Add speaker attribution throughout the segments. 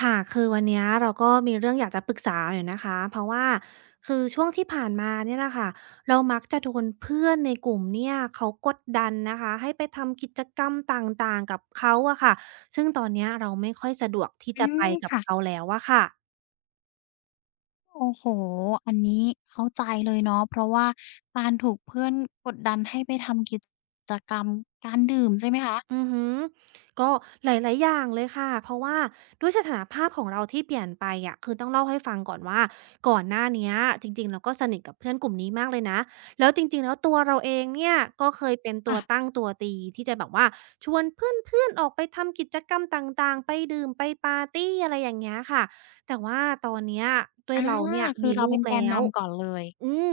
Speaker 1: ค่ะ คือวันเนี้ยเราก็มีเรื่องอยากจะปรึกษาหน่อยนะคะ เพราะว่าคือช่วงที่ผ่านมาเนี่ยแหละค่ะเรามักจะโดนเพื่อนในกลุ่มเนี่ยเขากดดันนะคะ ให้ไปทำกิจกรรมต่างๆกับเขาอะค่ะ ซึ่งตอนเนี้ยเราไม่ค่อยสะดวกที่
Speaker 2: อื
Speaker 1: จะไป
Speaker 2: ม
Speaker 1: กับ
Speaker 2: ค่ะ
Speaker 1: เขาแล้วอะค่ะ
Speaker 2: โอ้โฮอันนี้เข้าใจเลยเนาะเพราะว่าการถูกเพื่อนกดดันให้ไปทำกิจกรรมการดื่มใช่ไหมคะ
Speaker 1: อือฮึก็หลายๆอย่างเลยค่ะเพราะว่าด้วยสถานภาพของเราที่เปลี่ยนไปอะคือต้องเล่าให้ฟังก่อนว่าก่อนหน้าเนี้ยจริงๆเราก็สนิทกับเพื่อนกลุ่มนี้มากเลยนะแล้วจริงๆแล้วตัวเราเองเนี่ยก็เคยเป็นตัวตั้
Speaker 2: ค่ะ
Speaker 1: งตัวตีที่จะแบบว่าชวนเพื่อนๆออกไปทำกิจกรรมต่างๆไปดื่มไปปาร์ตีอะไรอย่างเงี้ยค่ะแต่ว่าตอนเนี้ยด้วย
Speaker 2: อา
Speaker 1: เราเนี่ย
Speaker 2: คือ
Speaker 1: มี
Speaker 2: เรา
Speaker 1: ลู
Speaker 2: เป็
Speaker 1: ก
Speaker 2: นแกน
Speaker 1: แล้ว
Speaker 2: นำก่อนเลย
Speaker 1: อืม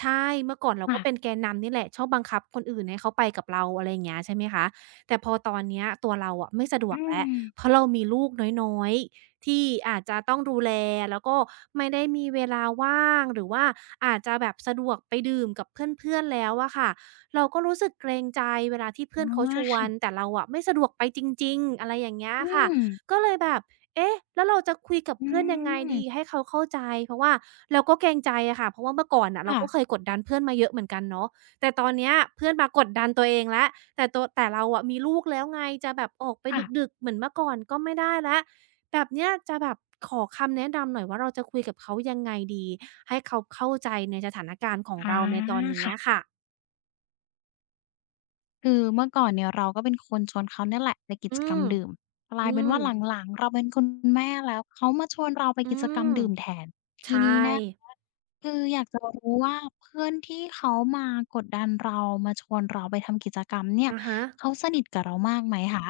Speaker 1: ใช่เมื่อก่อนเราก็เป็น
Speaker 2: ค่ะ
Speaker 1: แกนนำนี่แหละชอบบังคับคนอื่นให้เขาไปกับเราอะไรอย่างเงี้ยใช่ไหมคะแต่พอตอนเนี้ยตัวเราอะไม่สะดว
Speaker 2: อื
Speaker 1: กแล้ว
Speaker 2: ม
Speaker 1: เพราะเรามีลูกน้อยๆที่อาจจะต้องดูแลแล้วก็ไม่ได้มีเวลาว่างหรือว่าอาจจะแบบสะดวกไปดื่มกับเพื่อนๆแล้วอะค่ะเราก็รู้สึกเกรงใจเวลาที่เพื่อ
Speaker 2: อ๋
Speaker 1: น
Speaker 2: อ
Speaker 1: เขาชว
Speaker 2: ค่ะ
Speaker 1: นแต่เราอะไม่สะดวกไปจริงๆอะไรอย่างเงี้ย
Speaker 2: อื
Speaker 1: ค่ะ
Speaker 2: ม
Speaker 1: ก็เลยแบบ เอ๊ะแล้วเราจะคุยกับ
Speaker 2: อื
Speaker 1: เพื่อนยังไงดี
Speaker 2: ม
Speaker 1: ให้เขาเข้าใจ เพราะว่าเราก็เกรงใจอะค่ะเพราะว่าเมื่อก่อนน่ะเรา
Speaker 2: ค่ะ
Speaker 1: ก็เคยกดดันเพื่อนมาเยอะเหมือนกันเนาะแต่ตอนเนี้ยเพื่อนมากดดันตัวเองแล้วแต่เราอะมีลูกแล้วไงจะแบบออกไป
Speaker 2: ค่ะ
Speaker 1: ดึกๆเหมือนเมื่อก่อนก็ไม่ได้แล้วแบบเนี้ยจะแบบขอคำแนะนำหน่อยว่าเราจะคุยกับเขายังไงดีให้เขาเข้าใจในสถานการณ์ของ
Speaker 2: อา
Speaker 1: เราในตอนนี้
Speaker 2: ค่ะ
Speaker 1: อะค่ะ
Speaker 2: คือเมื่อก่อนเนี่ยเราก็เป็นคนชวนเขาเนี่ยแหละไปกิ
Speaker 1: อื
Speaker 2: จกรรม
Speaker 1: ม
Speaker 2: ดื่มกลา
Speaker 1: อื
Speaker 2: ยเป็น
Speaker 1: ม
Speaker 2: ว่าหลังๆเราเป็นคุณแม่แล้วเขามาชวนเราไป
Speaker 1: อื
Speaker 2: กิจกรรม
Speaker 1: ม
Speaker 2: ดื่มแทน ที
Speaker 1: ใช่
Speaker 2: นี้นะคะคืออยากจะรู้ว่าเพื่อนที่เขามากดดันเรามาชวนเราไปทำกิจกรรมเนี่ย
Speaker 1: อะฮะ
Speaker 2: เขาสนิทกับเรามากไหมคะ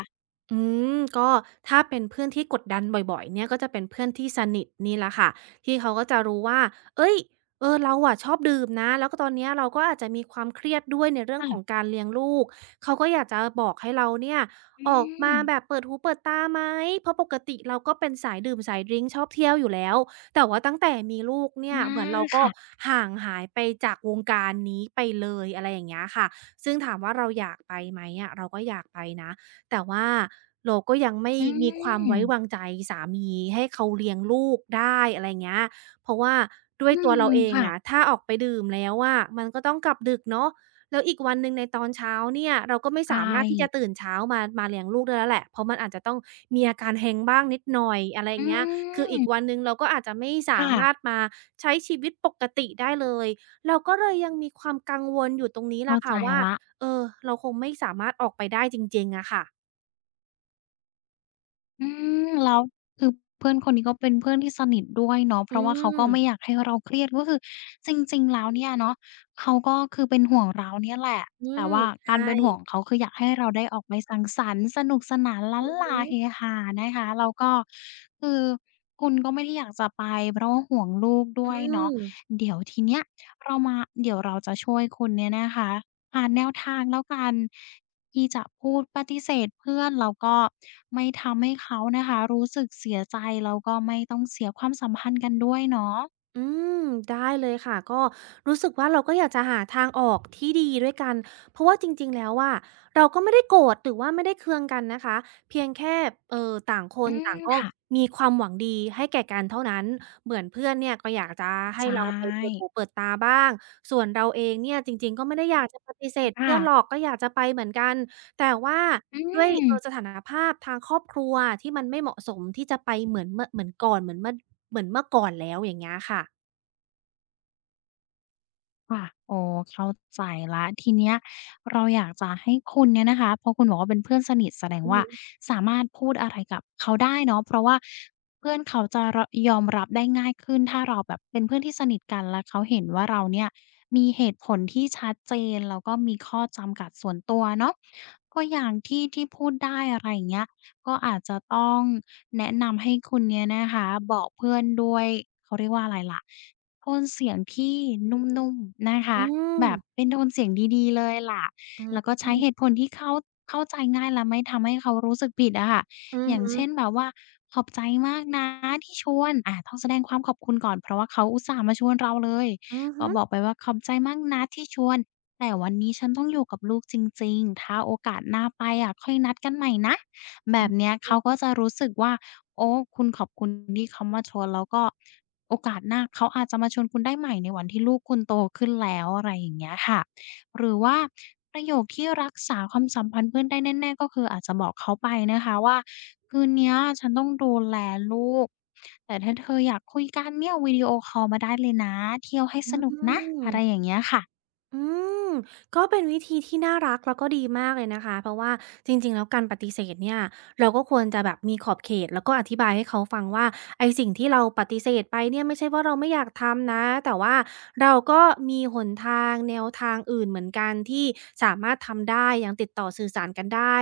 Speaker 1: อืมก็ถ้าเป็นเพื่อนที่กดดันบ่อยๆเนี่ยก็จะเป็นเพื่อนที่สนิทนี่แหละค่ะที่เขาก็จะรู้ว่าเฮ้ยเออเราอะชอบดื่มนะแล้วก็ตอนเนี้ยเราก็อาจจะมีความเครียดด้วยในเรื่องของ
Speaker 2: ค่ะ
Speaker 1: การเลี้ยงลูกเขาก็อยากจะบอกให้เราเนี่ย
Speaker 2: อื
Speaker 1: ออกมา
Speaker 2: ม
Speaker 1: แบบเปิดหูเปิดตาไหมเพราะปกติเราก็เป็นสายดื่มสายดริงก์ชอบเที่ยวอยู่แล้วแต่ว่าตั้งแต่มีลูกเนี่ย
Speaker 2: อา
Speaker 1: เหมือนเราก็
Speaker 2: ค่ะ
Speaker 1: ห่างหายไปจากวงการนี้ไปเลยอะไรอย่างเงี้ยค่ะซึ่งถามว่าเราอยากไปไหมอะเราก็อยากไปนะ แต่ว่าเราก็ยังไม่
Speaker 2: อื
Speaker 1: มีความไว้วาง
Speaker 2: ม
Speaker 1: ใจสามีให้เขาเลี้ยงลูกได้อะไรเงี้ยเพราะว่าด้ว
Speaker 2: อื
Speaker 1: ยตัว
Speaker 2: ม
Speaker 1: เราเอง
Speaker 2: ค่ะ
Speaker 1: อะถ้าออกไปดื่มแล้วอะมันก็ต้องกลับดึกเนาะแล้วอีกวันหนึ่งในตอนเช้าเนี่ยเราก็ไม่
Speaker 2: ใช่
Speaker 1: สามารถที่จะตื่นเช้ามาเลี้ยงลูกได้แล้วแหละเพราะมันอาจจะต้องมีอาการ h ง n g บ้างนิดหน่อยอะไรอ
Speaker 2: อื
Speaker 1: ย่างเงี้ยคืออี
Speaker 2: ม
Speaker 1: กวันหนึ่งเราก็อาจจะไม่สามารถ
Speaker 2: ค่ะ
Speaker 1: มาใช้ชีวิตปกติได้เลยเราก็เลยยังมีความกังวลอยู่ตรงนี้
Speaker 2: เข้า
Speaker 1: ล่ะ
Speaker 2: ใจ
Speaker 1: ค่ะว่า
Speaker 2: แล้ว
Speaker 1: เออเราคงไม่สามารถออกไปได้จริงๆอะค่ะ
Speaker 2: อืมแล้วคือเพื่อนคนนี้ก็เป็นเพื่อนที่สนิทด้วยเนาะเพ
Speaker 1: อื
Speaker 2: ราะว่าเขาก็ไม่อ
Speaker 1: ม
Speaker 2: ยากให้เราเครียดก็คือจริงๆแล้วเนี่ยเนาะเขาก็คือเป็นห่วงเราเนี่ยแหละ
Speaker 1: อื
Speaker 2: แต่
Speaker 1: ม
Speaker 2: ว่ากา
Speaker 1: ใช่
Speaker 2: รเป็นห่วงของเขาคืออยากให้เราได้ออกไปสังสรรค์สนุกสนานล้าน
Speaker 1: อือ
Speaker 2: ลา
Speaker 1: ฮึ
Speaker 2: เฮฮานะคะแล้วก็คือคุณก็ไม่ได้อยากจะไปเพราะว่าห่วงลูกด้
Speaker 1: อื
Speaker 2: วยเนาะ
Speaker 1: ม
Speaker 2: เดี๋ยวทีเนี้ยเรามาเดี๋ยวเราจะช่วยคุณเนี่ยนะคะหาแนวทางแล้วกัน ที่จะพูดปฏิเสธเพื่อนแล้วก็ไม่ทำให้เขานะคะรู้สึกเสียใจแล้วก็ไม่ต้องเสียความสัมพันธ์กันด้วยเนาะ
Speaker 1: อืมได้เลยค่ะก็รู้สึกว่าเราก็อยากจะหาทางออกที่ดีด้วยกัน เพราะว่าจริงๆ แล้วอะเราก็ไม่ได้โกรธหรือว่าไม่ได้เคืองกันนะคะเพียงแค่เอ่อต่างค
Speaker 2: อื
Speaker 1: นต่า
Speaker 2: ม
Speaker 1: งก็
Speaker 2: ค่ะ
Speaker 1: มีความหวังดีให้แก่กันเท่านั้น เหมือนเพื่อนเนี่ยก็อยากจะให้
Speaker 2: ใช
Speaker 1: เราไปเปิด
Speaker 2: ่
Speaker 1: หูเปิดตาบ้างส่วนเราเองเนี่ยจริงๆ ก็ไม่ได้อยากจะปฏิเสธเพื่อนหรอ
Speaker 2: ค่ะ
Speaker 1: กก็อยากจะไปเหมือนกัน แต่ว่า
Speaker 2: อื
Speaker 1: ด้วยส
Speaker 2: ม
Speaker 1: ถานภาพทางครอบครัวที่มันไม่เหมาะสมที่จะไปเหมือนเมื่อเหมือนก่อนเหมือนเมื่อเหมือนเมื่อก่อนแล้วอย่างเงี้ยค่ะ
Speaker 2: ค่ะโอ้เข้าใจแล้วทีเนี้ยเราอยากจะให้คุณเนี่ยนะคะเพราะคุณบอกว่าเป็นเพื่อนสนิทแสดง
Speaker 1: อือ
Speaker 2: ว่า
Speaker 1: ฮึ
Speaker 2: สามารถพูดอะไรกับเขาได้เนาะเพราะว่าเพื่อนเขาจะรยอมรับได้ง่ายขึ้นถ้าเราแบบเป็นเพื่อนที่สนิทกันแล้วเขาเห็นว่าเราเนี่ยมีเหตุผลที่ชัดเจนแล้วก็มีข้อจำกัดส่วนตัวเนาะก็อย่างที่พูดได้อะไรอย่างเงี้ยก็อาจจะต้องแนะนำให้คุณเนี่ยนะคะบอกเพื่อนด้วยเขาเรียกว่าอะไรล่ะ โทนเสียงที่นุ่มๆนะ
Speaker 1: อื
Speaker 2: คะ
Speaker 1: ม
Speaker 2: แบบเป็นโทนเสียงดีๆเลยล่ะ
Speaker 1: อื
Speaker 2: แล้วก็
Speaker 1: ม
Speaker 2: ใช้เหตุผลที่เขาเข้าใจง่ายและไม่ทำให้เขารู้สึกผิดอะค่ะ
Speaker 1: อือ
Speaker 2: อย่าง
Speaker 1: ฮึ
Speaker 2: เช่นแบบว่าขอบใจมากนะที่ชวนอาต้องแสดงความขอบคุณก่อนเพราะว่าเขาอุตส่าห์มาชวนเราเลย
Speaker 1: อือ
Speaker 2: ก็
Speaker 1: ฮึ
Speaker 2: บอกไปว่าขอบใจมากนะที่ชวนแต่วันนี้ฉันต้องอยู่กับลูกจริงๆถ้าโอกาสหน้าไปอะค่อยนัดกันใหม่นะแบ
Speaker 1: อื
Speaker 2: บ
Speaker 1: อ
Speaker 2: เนี้ยเขาก็จะรู้สึกว่าโอ้คุณขอบคุณที่เขามาชวนแล้วก็ โอกาสหน้าเขาอาจจะมาชวนคุณได้ใหม่ในวันที่ลูกคุณโตขึ้นแล้วอะไรอย่างเงี้ยค่ะหรือว่าประโยคที่รักษาความสัมพันธ์เพื่อนได้แน่ๆก็คืออาจจะบอกเขาไปนะคะว่าคืนเนี้ยฉันต้องดูแลลูกแต่ถ้าเธออยากคุยกันเนี่ยวิดีโอคอลมาได้เลยนะเที่ยวให้
Speaker 1: อื
Speaker 2: สนุกนะอะไร
Speaker 1: ม
Speaker 2: อย่างเงี้ยค่ะ
Speaker 1: อืมก็เป็นวิธีที่น่ารักแล้วก็ดีมากเลยนะคะเพราะว่าจริงๆแล้วการปฏิเสธเนี่ยเราก็ควรจะแบบมีขอบเขตแล้วก็อธิบายให้เขาฟังว่าไอ้สิ่งที่เราปฏิเสธไปเนี่ยไม่ใช่ว่าเราไม่อยากทำนะแต่ว่าเราก็มีหนทางแนวทางอื่นเหมือนกันที่สามารถทำได้ยังติดต่อสื่อสารกันได้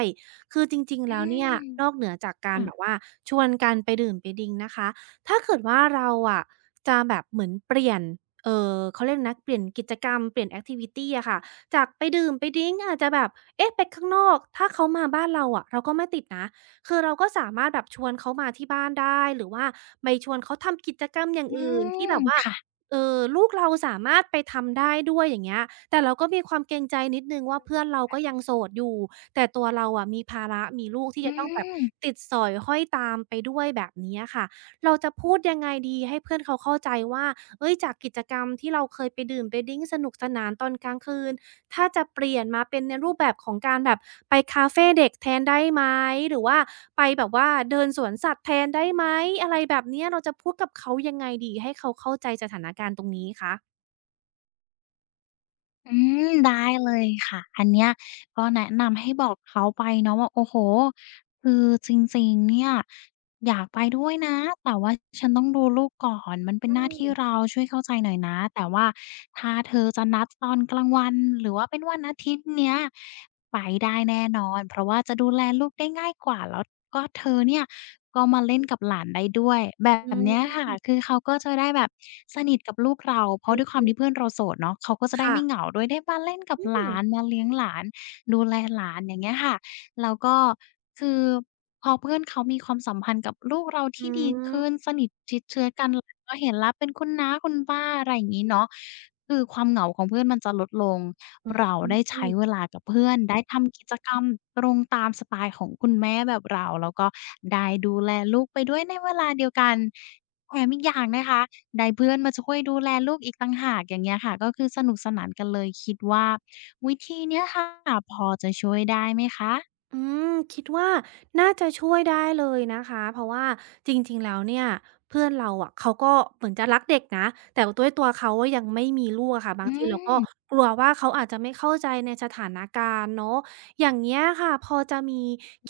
Speaker 1: คือจริงๆ
Speaker 2: อื
Speaker 1: แล้วเนี่ยนอก
Speaker 2: ม
Speaker 1: เหนือจากการแบบ
Speaker 2: ค่ะ
Speaker 1: ว่าชวนกันไปดื่มไปดริงก์นะคะถ้าเกิดว่าเราอะจะแบบเหมือนเปลี่ยน เออเขาเรียกนะเปลี่ยนกิจกรรมเปลี่ยนแอคทิวิตีอะค่ะจากไปดื่มไปดริงอาจจะแบบเอ๊ะไปข้างนอกถ้าเขามาบ้านเราอะเราก็ไม่ติดนะคือเราก็สามารถแบบชวนเขามาที่บ้านได้หรือว่าไปชวนเขาทำกิจกรรมอย่าง
Speaker 2: อื
Speaker 1: อื่นที่
Speaker 2: ม
Speaker 1: แบบว่า
Speaker 2: ค่ะ
Speaker 1: เออลูกเราสามารถไปทำได้ด้วยอย่างเงี้ยแต่เราก็มีความเกรงใจนิดนึ่งว่าเพื่อนเราก็ยังโสดอยู่แต่ตัวเราอะมีภาระมีลูกที่
Speaker 2: อื
Speaker 1: จะต้องแบบ
Speaker 2: ม
Speaker 1: ติดสอยห้อยตามไปด้วยแบบนี้ค่ะเราจะพูดยังไงดีให้เพื่อนเขาเข้าใจว่า เอ้ยจากกิจกรรมที่เราเคยไปดื่มไปดริงก์สนุกสนานตอนกลางคืนถ้าจะเปลี่ยนมาเป็นในรูปแบบของการแบบไปคาเฟเด็กแทนได้ไหมหรือว่าไปแบบว่าเดินสวนสัตว์แทนได้ไหมอะไรแบบเนี้ยเราจะพูดกับเขายังไงดีให้เขาเข้าใจสถานการณ์ตรงนี้คะ
Speaker 2: อืมได้เลยค่ะอันเนี้ยก็แนะนำให้บอกเขาไปเนาะว่าโอ้โฮคือจริงๆเนี่ยอยากไปด้วยนะแต่ว่าฉันต้องดูลูกก่อนมันเป็น
Speaker 1: อื
Speaker 2: หน้าที่เรา
Speaker 1: ม
Speaker 2: ช่วยเข้าใจหน่อยนะแต่ว่าถ้าเธอจะนัดตอนกลางวันหรือว่าเป็นวันอาทิตย์เนี้ยไปได้แน่นอนเพราะว่าจะดูแลลูกได้ง่ายกว่าแล้วก็เธอเนี่ย ก็มาเล่นกับหลานได้ด้วยแบ
Speaker 1: อื
Speaker 2: บเนี้ยค่ะ
Speaker 1: ม
Speaker 2: คือเขาก็จะได้แบบสนิทกับลูกเราเพ
Speaker 1: อื
Speaker 2: ราะด้วยควา
Speaker 1: ม
Speaker 2: มที่เพื่อนเราโสดเนาะเขาก็จะได้ไม่เห
Speaker 1: ค่ะ
Speaker 2: งาด้วยได้มาเล่นกับ
Speaker 1: อื
Speaker 2: ห
Speaker 1: ม
Speaker 2: ลานมาเลี้ยงหลานดูแลหลานอย่างเงี้ยค่ะแล้วก็คือพอเพื่อนเขามีความสัมพันธ์กับลูกเรา
Speaker 1: อื
Speaker 2: ที่ดีขึ้นสนิทชิดเชื้อกันหลานก็เห็นแล้วเป็นคุณน้าคุณป้าอะไรอย่างงี้เนาะคือความเหงาของเพื่อนมันจะลดลง เราได้
Speaker 1: ม
Speaker 2: ใช้เวลากับเพื่อนได้ทำกิจกรรมตรงตามสไตล์ของคุณแม่แบบเราแล้วก็ได้ดูแลลูกไปด้วยในเวลาเดียวกันแถมอีกอย่างนะคะได้เพื่อนมาช่วยดูแลลูกอีกต่างหากอย่างเงี้ยค่ะก็คือสนุกสนานกันเลยคิดว่าวิธีเนี้ยค่ะพอจะช่วยได้ไหมคะ
Speaker 1: อืมคิดว่าน่าจะช่วยได้เลยนะคะเพราะว่าจริงๆ แล้วเนี่ยเพื่อนเราอะเขาก็เหมือนจะรักเด็กนะแต่ด้วยตัวเขาอะยังไม่มีลูกอะค่ะบา
Speaker 2: อื
Speaker 1: งทีเราก็
Speaker 2: ม
Speaker 1: กลัวว่าเขาอาจจะไม่เข้าใจในสถานการณ์เนาะอย่างเงี้ยค่ะพอจะมี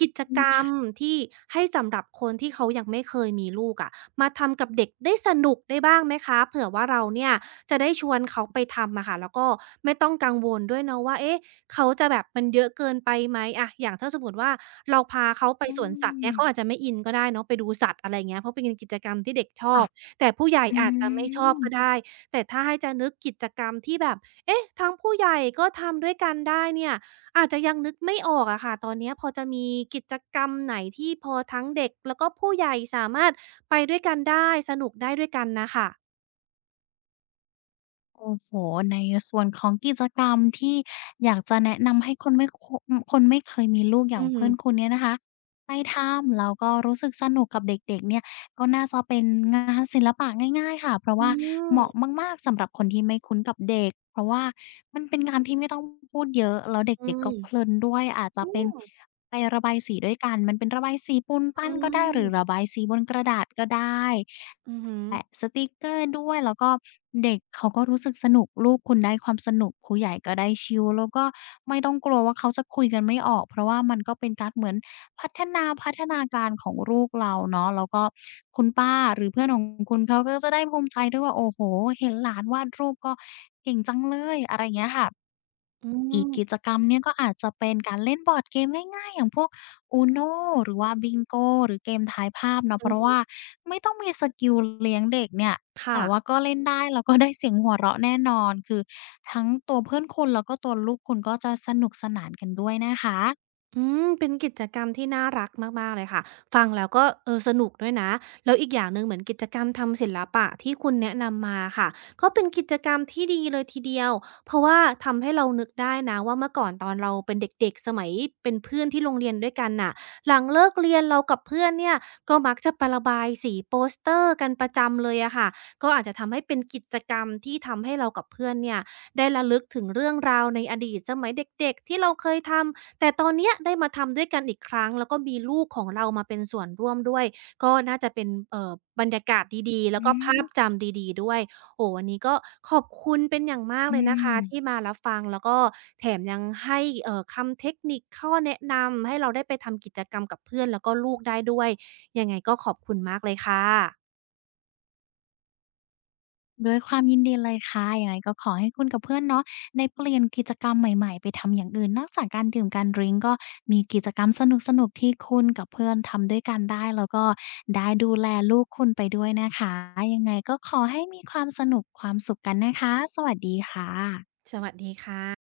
Speaker 1: กิจ
Speaker 2: อื
Speaker 1: ก
Speaker 2: ม
Speaker 1: รรม
Speaker 2: ค่ะ
Speaker 1: ที่ให้สำหรับคนที่เขายังไม่เคยมีลูกอะมาทำกับเด็กได้สนุกได้บ้างไหมคะเผื่อว่าเราเนี่ยจะได้ชวนเขาไปทำอะค่ะแล้วก็ไม่ต้องกังวลด้วยเนาะว่าเอ๊ะ เขาจะแบบมันเยอะเกินไปไหมอะอย่างถ้าสมมุติว่าเราพาเขาไป
Speaker 2: อื
Speaker 1: สวนสัตว์
Speaker 2: ม
Speaker 1: เนี่ยเขาอาจจะไม่อินก็ได้เนาะไปดูสัตว์อะไรอย่างเงี้ยเพราะเป็นกิจกรรมที่เด็กชอ
Speaker 2: ค่ะ
Speaker 1: บแต่ผู้ใหญ่
Speaker 2: อื
Speaker 1: อาจจะไม่ชอบก็
Speaker 2: ม
Speaker 1: ได้แต่ถ้าให้จะนึกกิจกรรมที่แบบเอ๊ะทั้งผู้ใหญ่ก็ทำด้วยกันได้เนี่ยอาจจะยังนึกไม่ออกอะค่ะตอนเนี้ยพอจะมีกิจกรรมไหนที่พอทั้งเด็กแล้วก็ผู้ใหญ่สามารถไปด้วยกันได้สนุกได้ด้วยกันน่ะค่ะ
Speaker 2: โอ้โฮในส่วนของกิจกรรมที่อยากจะแนะนำให้คนไม่เคยมีลูกอย่า
Speaker 1: อื
Speaker 2: ง
Speaker 1: อฮึ
Speaker 2: เพื่อนคุณเนี่ยนะคะได้ทำแล้วก็รู้สึกสนุกกับเด็กๆเนี่ยก็น่าจะเป็นงานศิลปะง่ายๆค่ะเพราะ
Speaker 1: อื
Speaker 2: ว่าเห
Speaker 1: ม
Speaker 2: มาะมากๆสำหรับคนที่ไม่คุ้นกับเด็กเพราะว่ามันเป็นงานที่ไม่ต้องพูดเยอะแล้ว
Speaker 1: อื
Speaker 2: เด็กๆ
Speaker 1: ม
Speaker 2: ก็เพลินด้วยอาจจะ
Speaker 1: อื
Speaker 2: เป็น
Speaker 1: ม
Speaker 2: ไประบายสีด้วยกันมันเป็นระบายสีปูนปั้
Speaker 1: อื
Speaker 2: นก็ได้หรือระ
Speaker 1: ม
Speaker 2: บายสีบนกระดาษก็ได้
Speaker 1: อือฮึ
Speaker 2: แปะสติกเกอร์ด้วยแล้วก็เด็กเขาก็รู้สึกสนุกลูกคุณได้ความสนุกผู้ใหญ่ก็ได้ชิลแล้วก็ไม่ต้องกลัวว่าเขาจะคุยกันไม่ออกเพราะว่ามันก็เป็นการเหมือนพัฒนาการของลูกเราเนาะแล้วก็คุณป้าหรือเพื่อนของคุณเขาก็จะได้ภูมิใจด้วยว่าโอ้โฮเห็นหลานวาดรูปก็เก่งจังเลยอะไรอย่างเงี้ยค่ะ
Speaker 1: อื
Speaker 2: อีกกิจ
Speaker 1: ม
Speaker 2: กรรมเนี่ยก็อาจจะเป็นการเล่นบอร์ดเกมง่ายๆอย่างพวก UNO หรือว่าบิงโกหรือเกมทายภาพเนาะ
Speaker 1: อื
Speaker 2: เพราะ
Speaker 1: ม
Speaker 2: ว่าไม่ต้องมีสกิลเลี้ยงเด็กเนี่ยแต่ว่า
Speaker 1: ค่ะ
Speaker 2: ก็เล่นได้แล้วก็ได้เสียงหัวเราะแน่นอนคือทั้งตัวเพื่อนคุณแล้วก็ตัวลูกคุณก็จะสนุกสนานกันด้วยนะคะ
Speaker 1: อืมเป็นกิจกรรมที่น่ารักมากๆเลยค่ะฟังแล้วก็เออสนุกด้วยนะแล้วอีกอย่างหนึ่งเหมือนกิจกรรมทำศิลปะที่คุณแนะนำมาค่ะก็เป็นกิจกรรมที่ดีเลยทีเดียวเพราะว่าทำให้เรานึกได้นะว่าเมื่อก่อนตอนเราเป็นเด็กๆสมัยเป็นเพื่อนที่โรงเรียนด้วยกันน่ะหลังเลิกเรียนเรากับเพื่อนเนี่ยก็มักจะไประบายสีโปสเตอร์กันประจำเลยอะค่ะก็อาจจะทำให้เป็นกิจกรรมที่ทำให้เรากับเพื่อนเนี่ยได้ระลึกถึงเรื่องราวในอดีตสมัยเด็กๆที่เราเคยทำ แต่ตอนเนี้ยได้มาทำด้วยกันอีกครั้งแล้วก็มีลูกของเรามาเป็นส่วนร่วมด้วยก็น่าจะเป็นบรรยากาศดีๆแล้ว
Speaker 2: อื
Speaker 1: ก็
Speaker 2: ม
Speaker 1: ภาพจำดีๆด้วยโอ้โฮวันนี้ก็ขอบคุณเป็นอย่างมาก
Speaker 2: อื
Speaker 1: เลยนะคะที่
Speaker 2: ม
Speaker 1: มารับฟังแล้วก็แถมยังให้คำเทคนิคข้อแนะนำให้เราได้ไปทำกิจกรรมกับเพื่อนแล้วก็ลูกได้ด้วยยังไงก็ขอบคุณมากเลยค่ะ
Speaker 2: ด้วยความยินดีเลยค่ะยังไงก็ขอให้คุณกับเพื่อนเนาะได้เปลี่ยนกิจกรรมใหม่ๆไปทำอย่างอื่นนอกจากการดื่มการดริงก์ก็มีกิจกรรมสนุกๆที่คุณกับเพื่อนทำด้วยกันได้แล้วก็ได้ดูแลลูกคุณไปด้วยนะคะยังไงก็ขอให้มีความสนุกความสุขกันนะคะสวัสดีค่ะ
Speaker 1: สวัสดีค่ะ